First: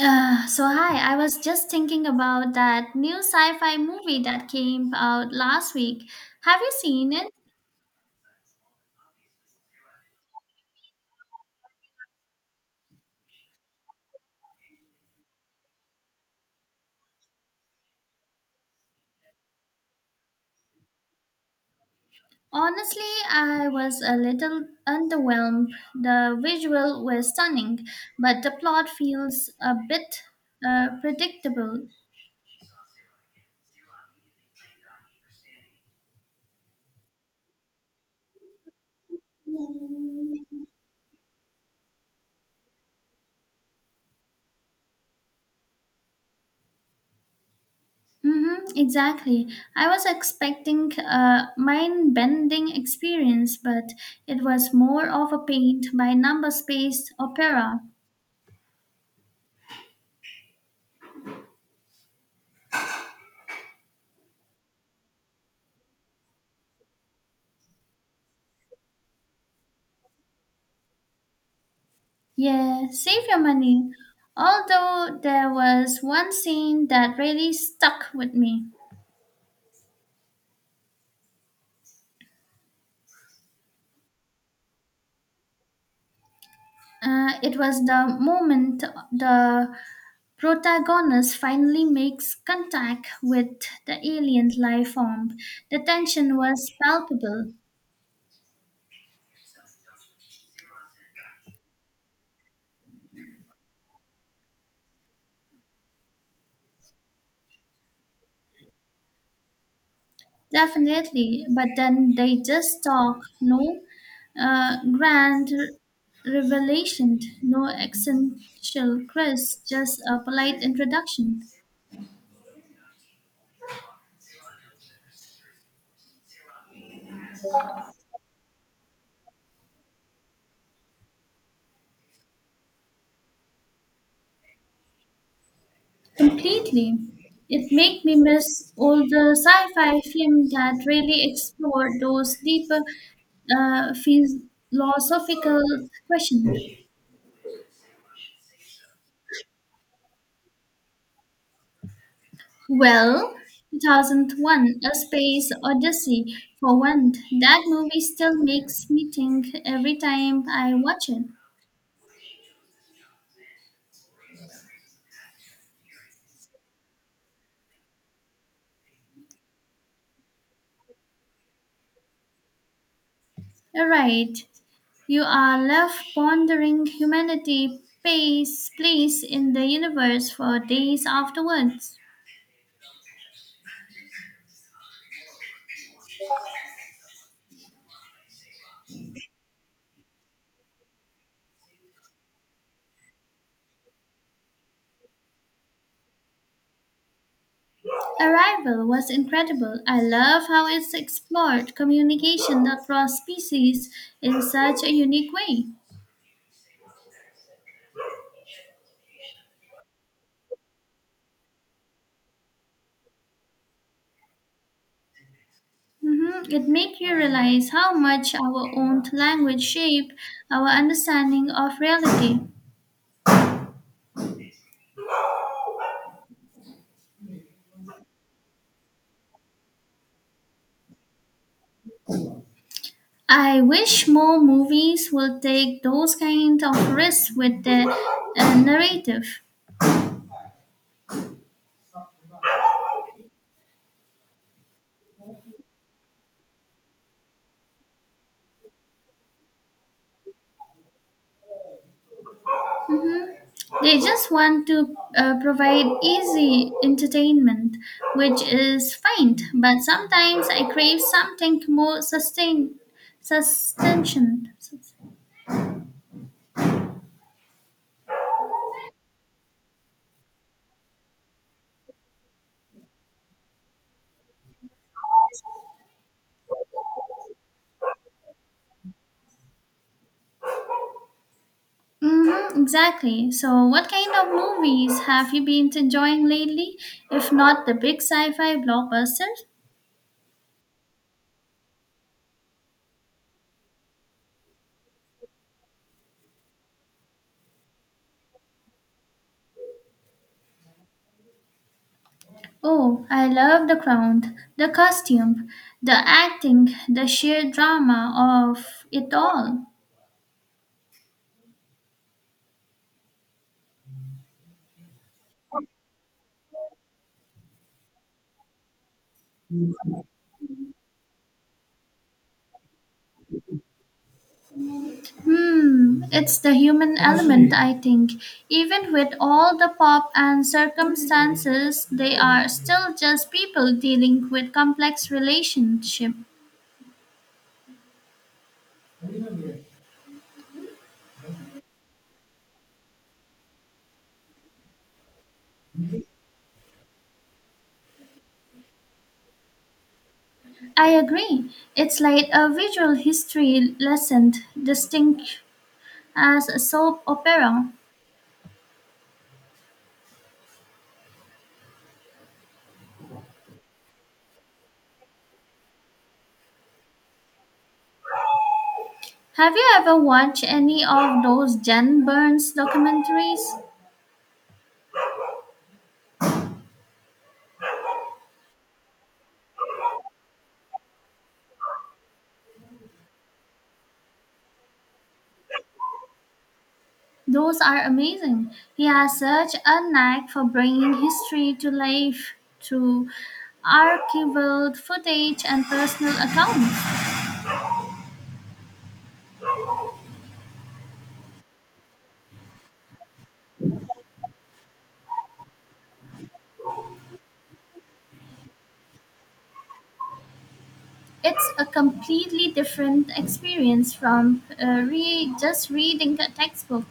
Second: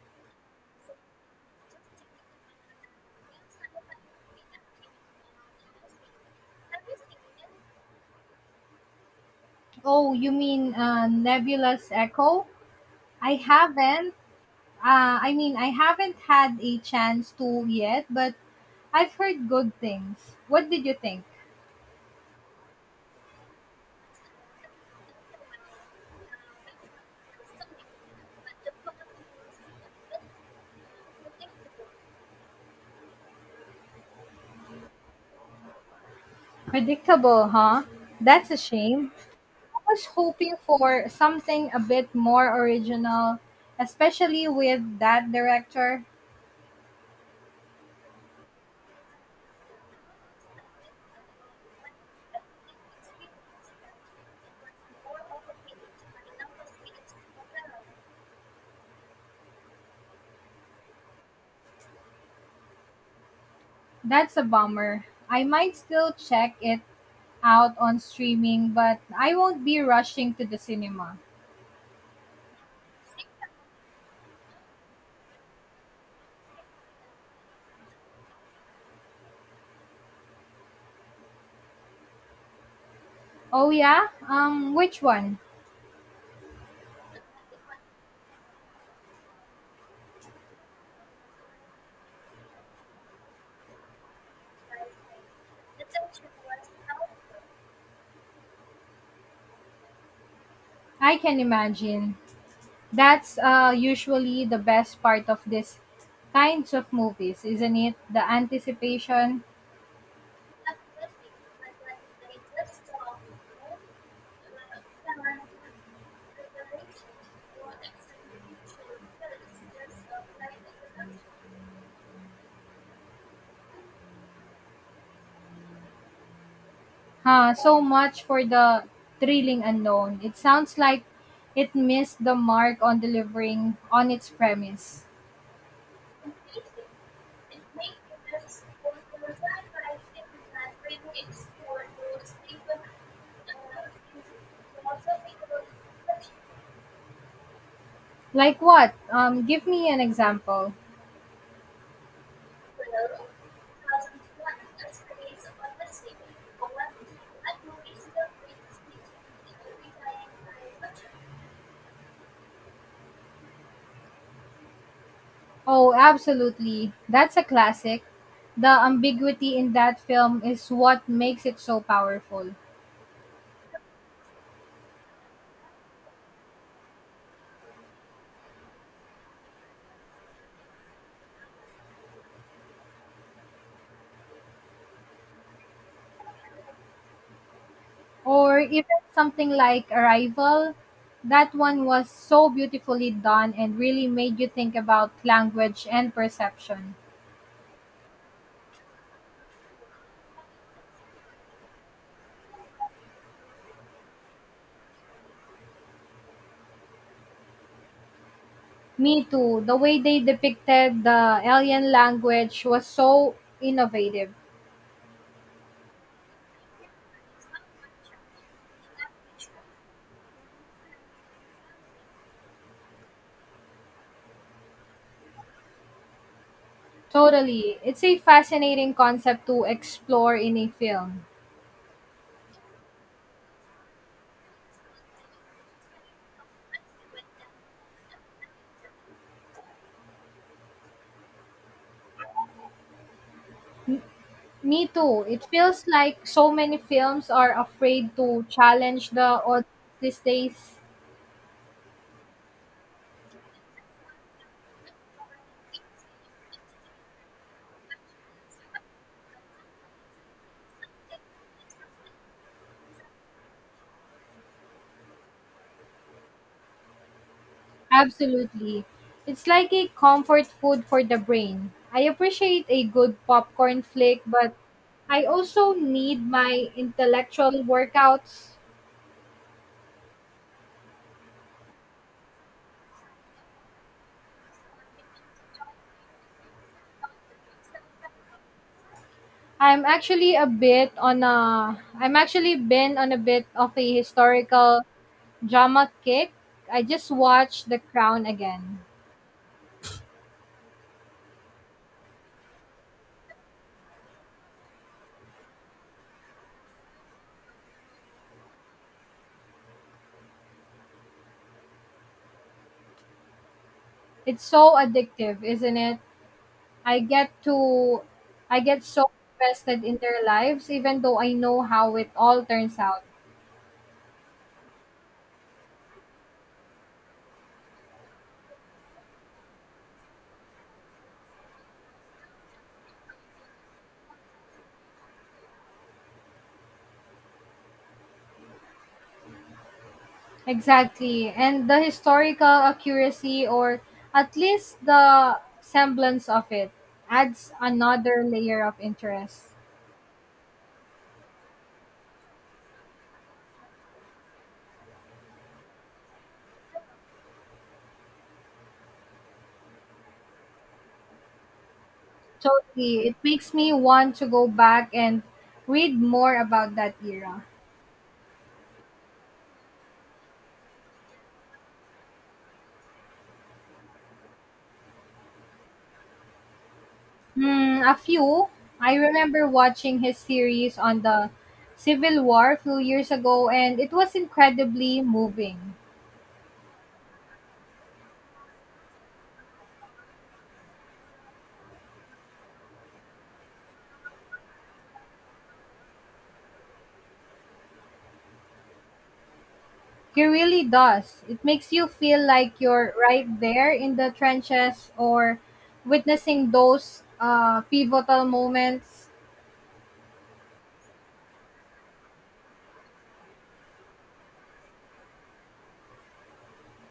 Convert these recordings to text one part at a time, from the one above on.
So hi, I was just thinking about that new sci-fi movie that came out last week. Have you seen it? Oh, you mean Nebulous Echo? I haven't. I haven't had a chance to yet, but I've heard good things. What did you think? Honestly, I was a little underwhelmed. The visual were stunning, but the plot feels a bit predictable. Predictable, huh? That's a shame. I was hoping for something a bit more original, especially with that director. Mm-hmm, exactly. I was expecting a mind-bending experience, but it was more of a paint by number space opera. That's a bummer. I might still check it out on streaming, but I won't be rushing to the cinema. Yeah, save your money. Although there was one scene that really stuck with me. Oh, yeah? Which one? It was the moment the protagonist finally makes contact with the alien life form. The tension was palpable, I can imagine. That's usually the best part of these kinds of movies, isn't it? The anticipation, definitely, but then they just talk, no grand revelation, no essential quest, just a polite introduction. huh? So much for the thrilling unknown. It sounds like it missed the mark on delivering on its premise. Completely. It made me miss all the sci-fi film that really explored those deeper philosophical questions. Like what? Give me an example. Well, 2001, A Space Odyssey, for one, that movie still makes me think every time I watch it. Oh, absolutely. That's a classic. The ambiguity in that film is what makes it so powerful. Right, you are left pondering humanity's place in the universe for days afterwards. Or even something like Arrival. That one was so beautifully done and really made you think about language and perception. Arrival was incredible. I love how it's explored communication across species in such a unique way. Me too. The way they depicted the alien language was so innovative. Mhm, it made you realize how much our own language shaped our understanding of reality. Totally. It's a fascinating concept to explore in a film. I wish more movies will take those kind of risks with their narrative. Me too. It feels like so many films are afraid to challenge the odds these days. They just want to provide easy entertainment, which is fine, but sometimes I crave something more sustention. Absolutely. It's like a comfort food for the brain. I appreciate a good popcorn flick, but I also need my intellectual workouts. Mm-hmm, exactly. So, what kind of movies have you been enjoying lately, if not the big sci fi blockbusters? I'm actually been on a bit of a historical drama kick. I just watched The Crown again. Oh, I love The Crown, the costume, the acting, the sheer drama of it all. It's so addictive, isn't it? I get to I get so invested in their lives even though I know how it all turns out. Hmm, it's the human element, I think. Even with all the pop and circumstances, they are still just people dealing with complex relationship. Exactly. And the historical accuracy, or at least the semblance of it, adds another layer of interest. I agree. It's like a visual history lesson, distinct as a soap opera. Totally. It makes me want to go back and read more about that era. Have you ever watched any of those Jen Burns documentaries? Hmm, a few. I remember watching his series on the Civil War a few years ago, and it was incredibly moving. Those are amazing. He has such a knack for bringing history to life through archival footage and personal accounts. He really does. It makes you feel like you're right there in the trenches or witnessing those pivotal moments. It's a completely different experience from just reading a textbook.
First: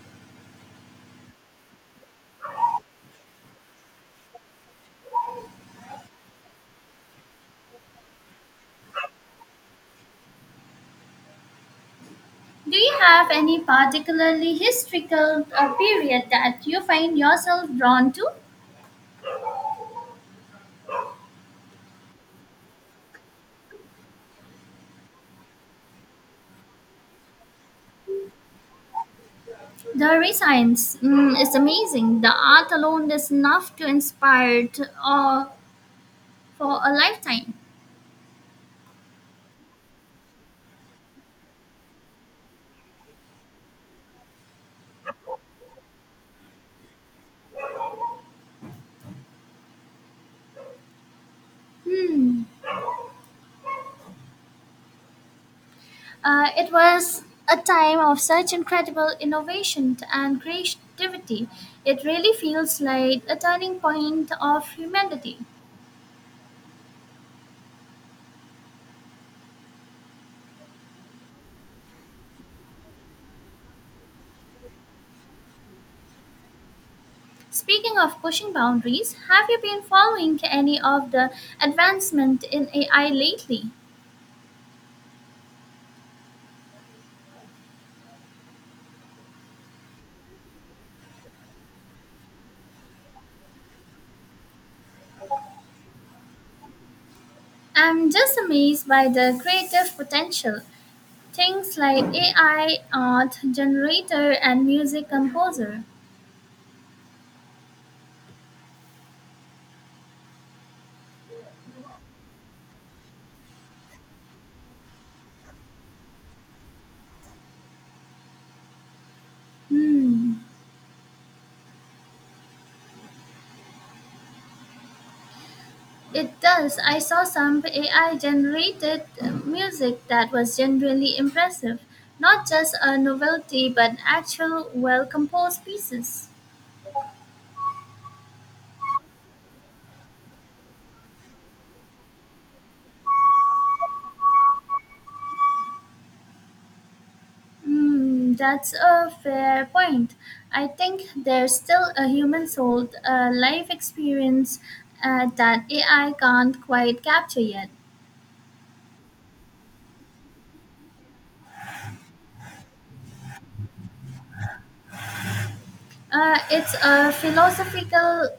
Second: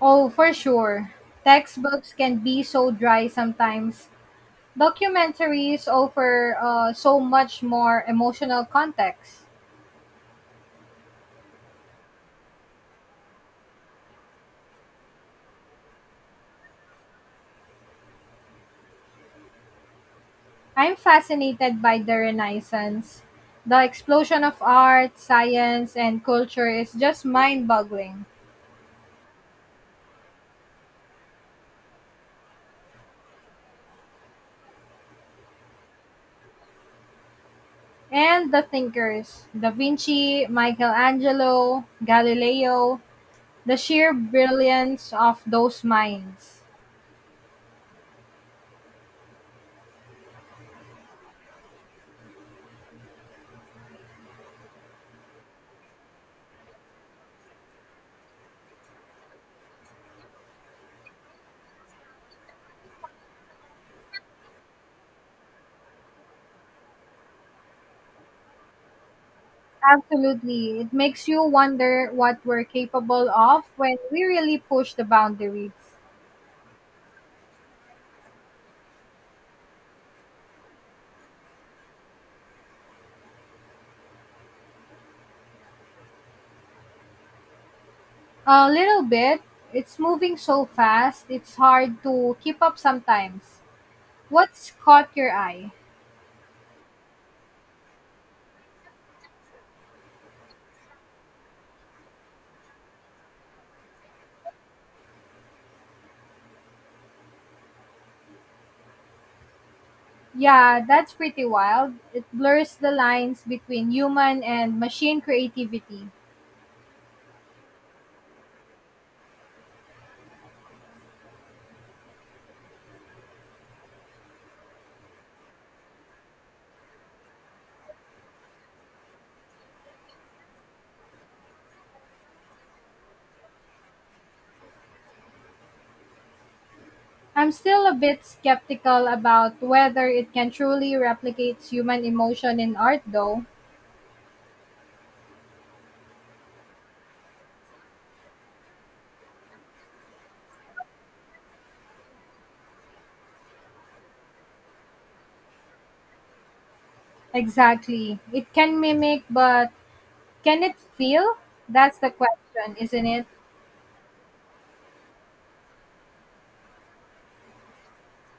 Oh, for sure. Textbooks can be so dry sometimes. Documentaries offer so much more emotional context. Do you have any particularly historical period that you find yourself drawn to? I'm fascinated by the Renaissance. The explosion of art, science, and culture is just mind boggling. The Renaissance mm, is amazing. The art alone is enough to inspire to, for a lifetime. And the thinkers Da Vinci, Michelangelo, Galileo, the sheer brilliance of those minds. Hmm. It was a time of such incredible innovation and creativity. It really feels like a turning point of humanity. Absolutely. It makes you wonder what we're capable of when we really push the boundaries. Speaking of pushing boundaries, have you been following any of the advancement in AI lately? A little bit. It's moving so fast, it's hard to keep up sometimes. What's caught your eye? I'm just amazed by the creative potential. Things like AI art generator and music composer. Yeah, that's pretty wild. It blurs the lines between human and machine creativity. Hmm. It does. I saw some AI generated music that was genuinely impressive. Not just a novelty, but actual well composed pieces. I'm still a bit skeptical about whether it can truly replicate human emotion in art, though. Hmm, that's a fair point. I think there's still a human soul, a life experience that AI can't quite capture yet. Exactly. It can mimic, but can it feel? That's the question, isn't it? It's a philosophical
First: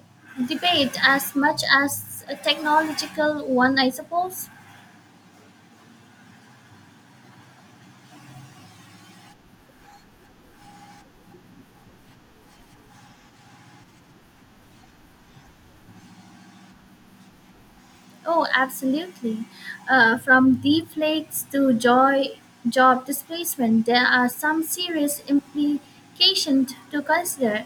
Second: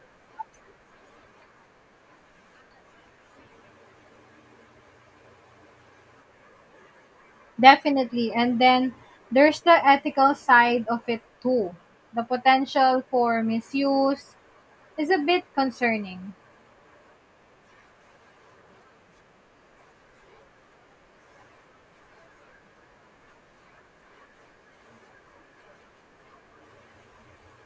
debate as much as a technological one, I suppose. Definitely. And then there's the ethical side of it, too. The potential for misuse is a bit concerning. Oh, absolutely. From deep flakes to joy, job displacement, there are some serious implications to consider.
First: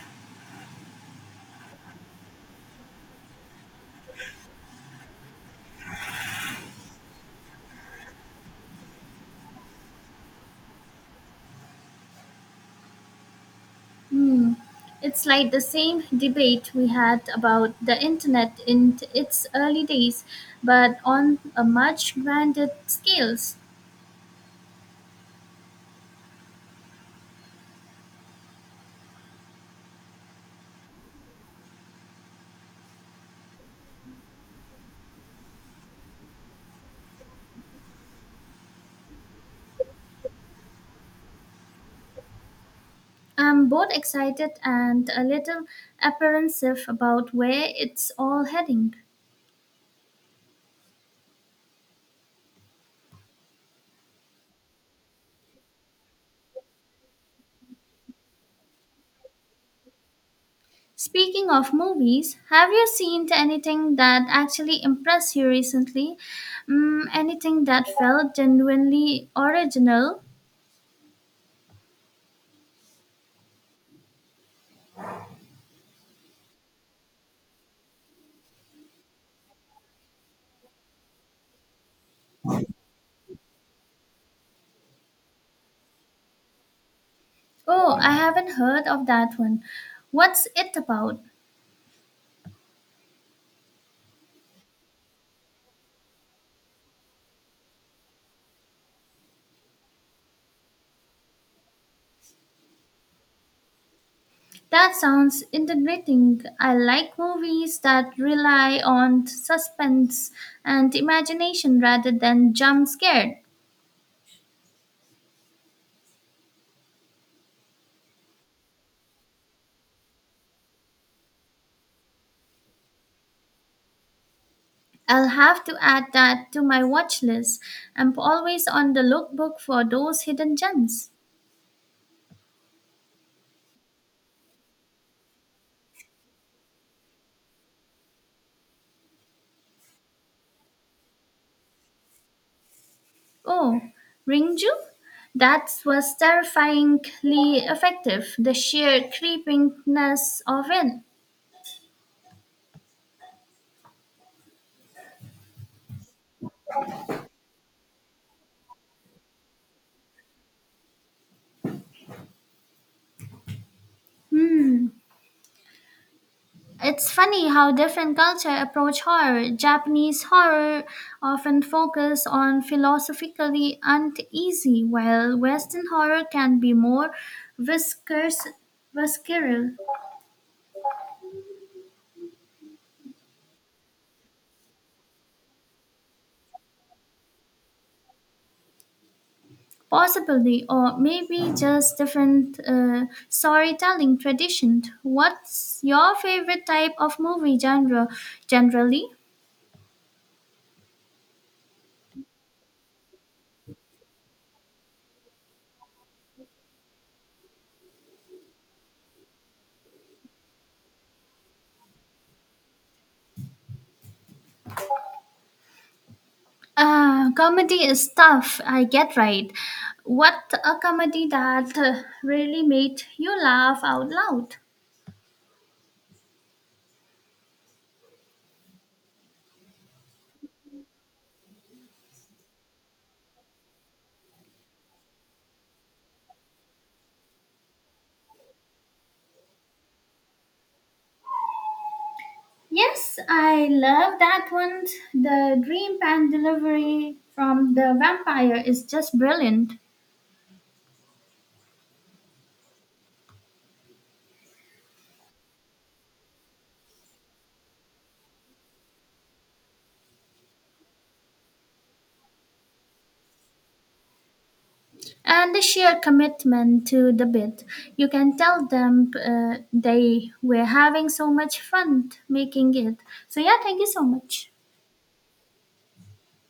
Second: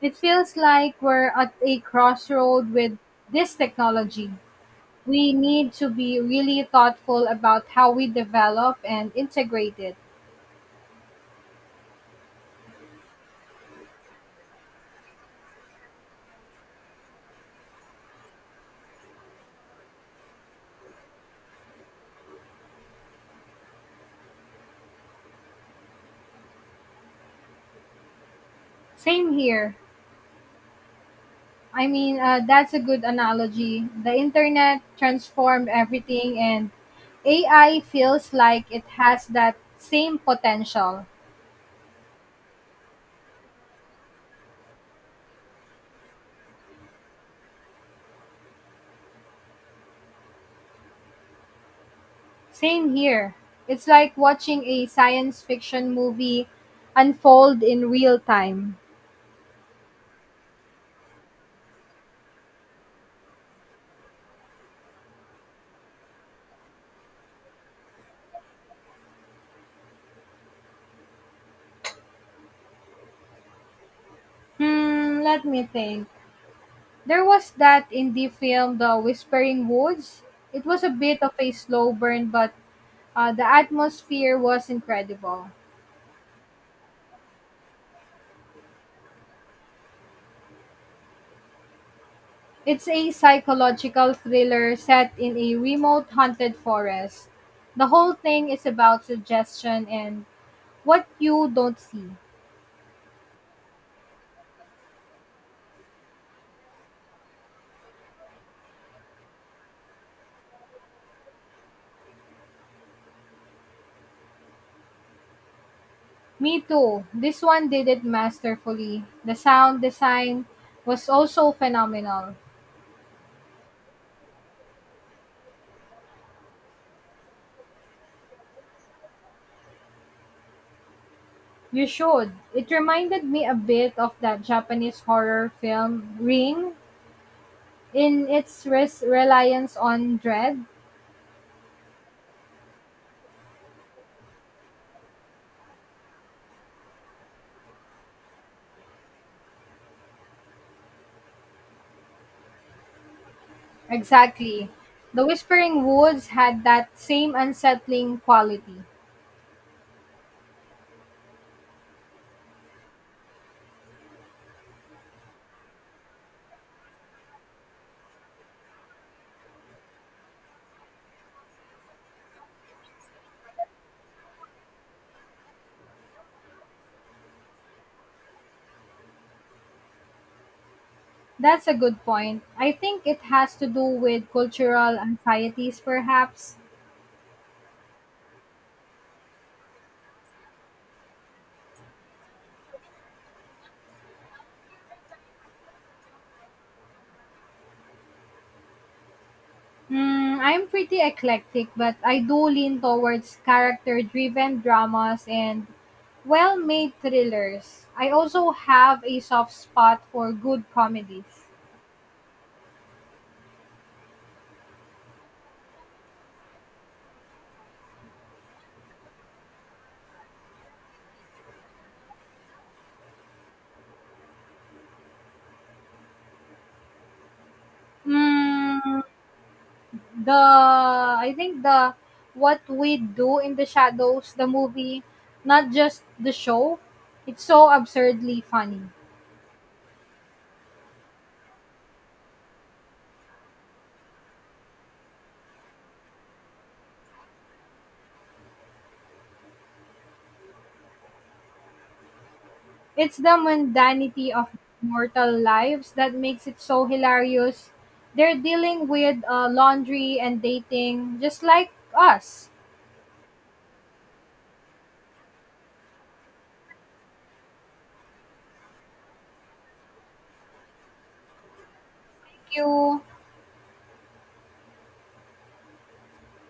It feels like we're at a crossroad with this technology. We need to be really thoughtful about how we develop and integrate it. Hmm. It's like the same debate we had about the internet in its early days, but on a much grander scales. Same here. That's a good analogy. The internet transformed everything, and AI feels like it has that same potential. I'm both excited and a little apprehensive about where it's all heading. Same here. It's like watching a science fiction movie unfold in real time. Speaking of movies, have you seen anything that actually impressed you recently? Mm, anything that felt genuinely original? Hmm, let me think. There was that indie film, The Whispering Woods. It was a bit of a slow burn, but the atmosphere was incredible. Oh, I haven't heard of that one. What's it about? It's a psychological thriller set in a remote haunted forest. The whole thing is about suggestion and what you don't see. That sounds intriguing. I like movies that rely on suspense and imagination rather than jump scared. Me too. This one did it masterfully. The sound design was also phenomenal. I'll have to add that to my watch list. I'm always on the lookbook for those hidden gems. You should. It reminded me a bit of that Japanese horror film Ring in its reliance on dread. Oh, Ringju? That was terrifyingly effective, the sheer creepiness of it. Exactly. The Whispering Woods had that same unsettling quality. It's funny how different cultures approach horror. Japanese horror often focus on philosophically uneasy, while Western horror can be more viscous, visceral. That's a good point. I think it has to do with cultural anxieties, perhaps. Possibly, or maybe just different storytelling tradition. What's your favorite type of movie genre generally? Mm, I'm pretty eclectic, but I do lean towards character driven dramas and well made thrillers. I also have a soft spot for good comedies. Comedy is tough, I get right. What a comedy that really made you laugh out loud. Mm, The I think the What We Do in the Shadows, the movie, not just the show, it's so absurdly funny. Yes, I love that one. The dream pan delivery from the vampire is just brilliant. It's the mundanity of mortal lives that makes it so hilarious. They're dealing with laundry and dating just like us. And the sheer commitment to the bit. You can tell them they were having so much fun Thank making it. you. So, yeah, thank you so much.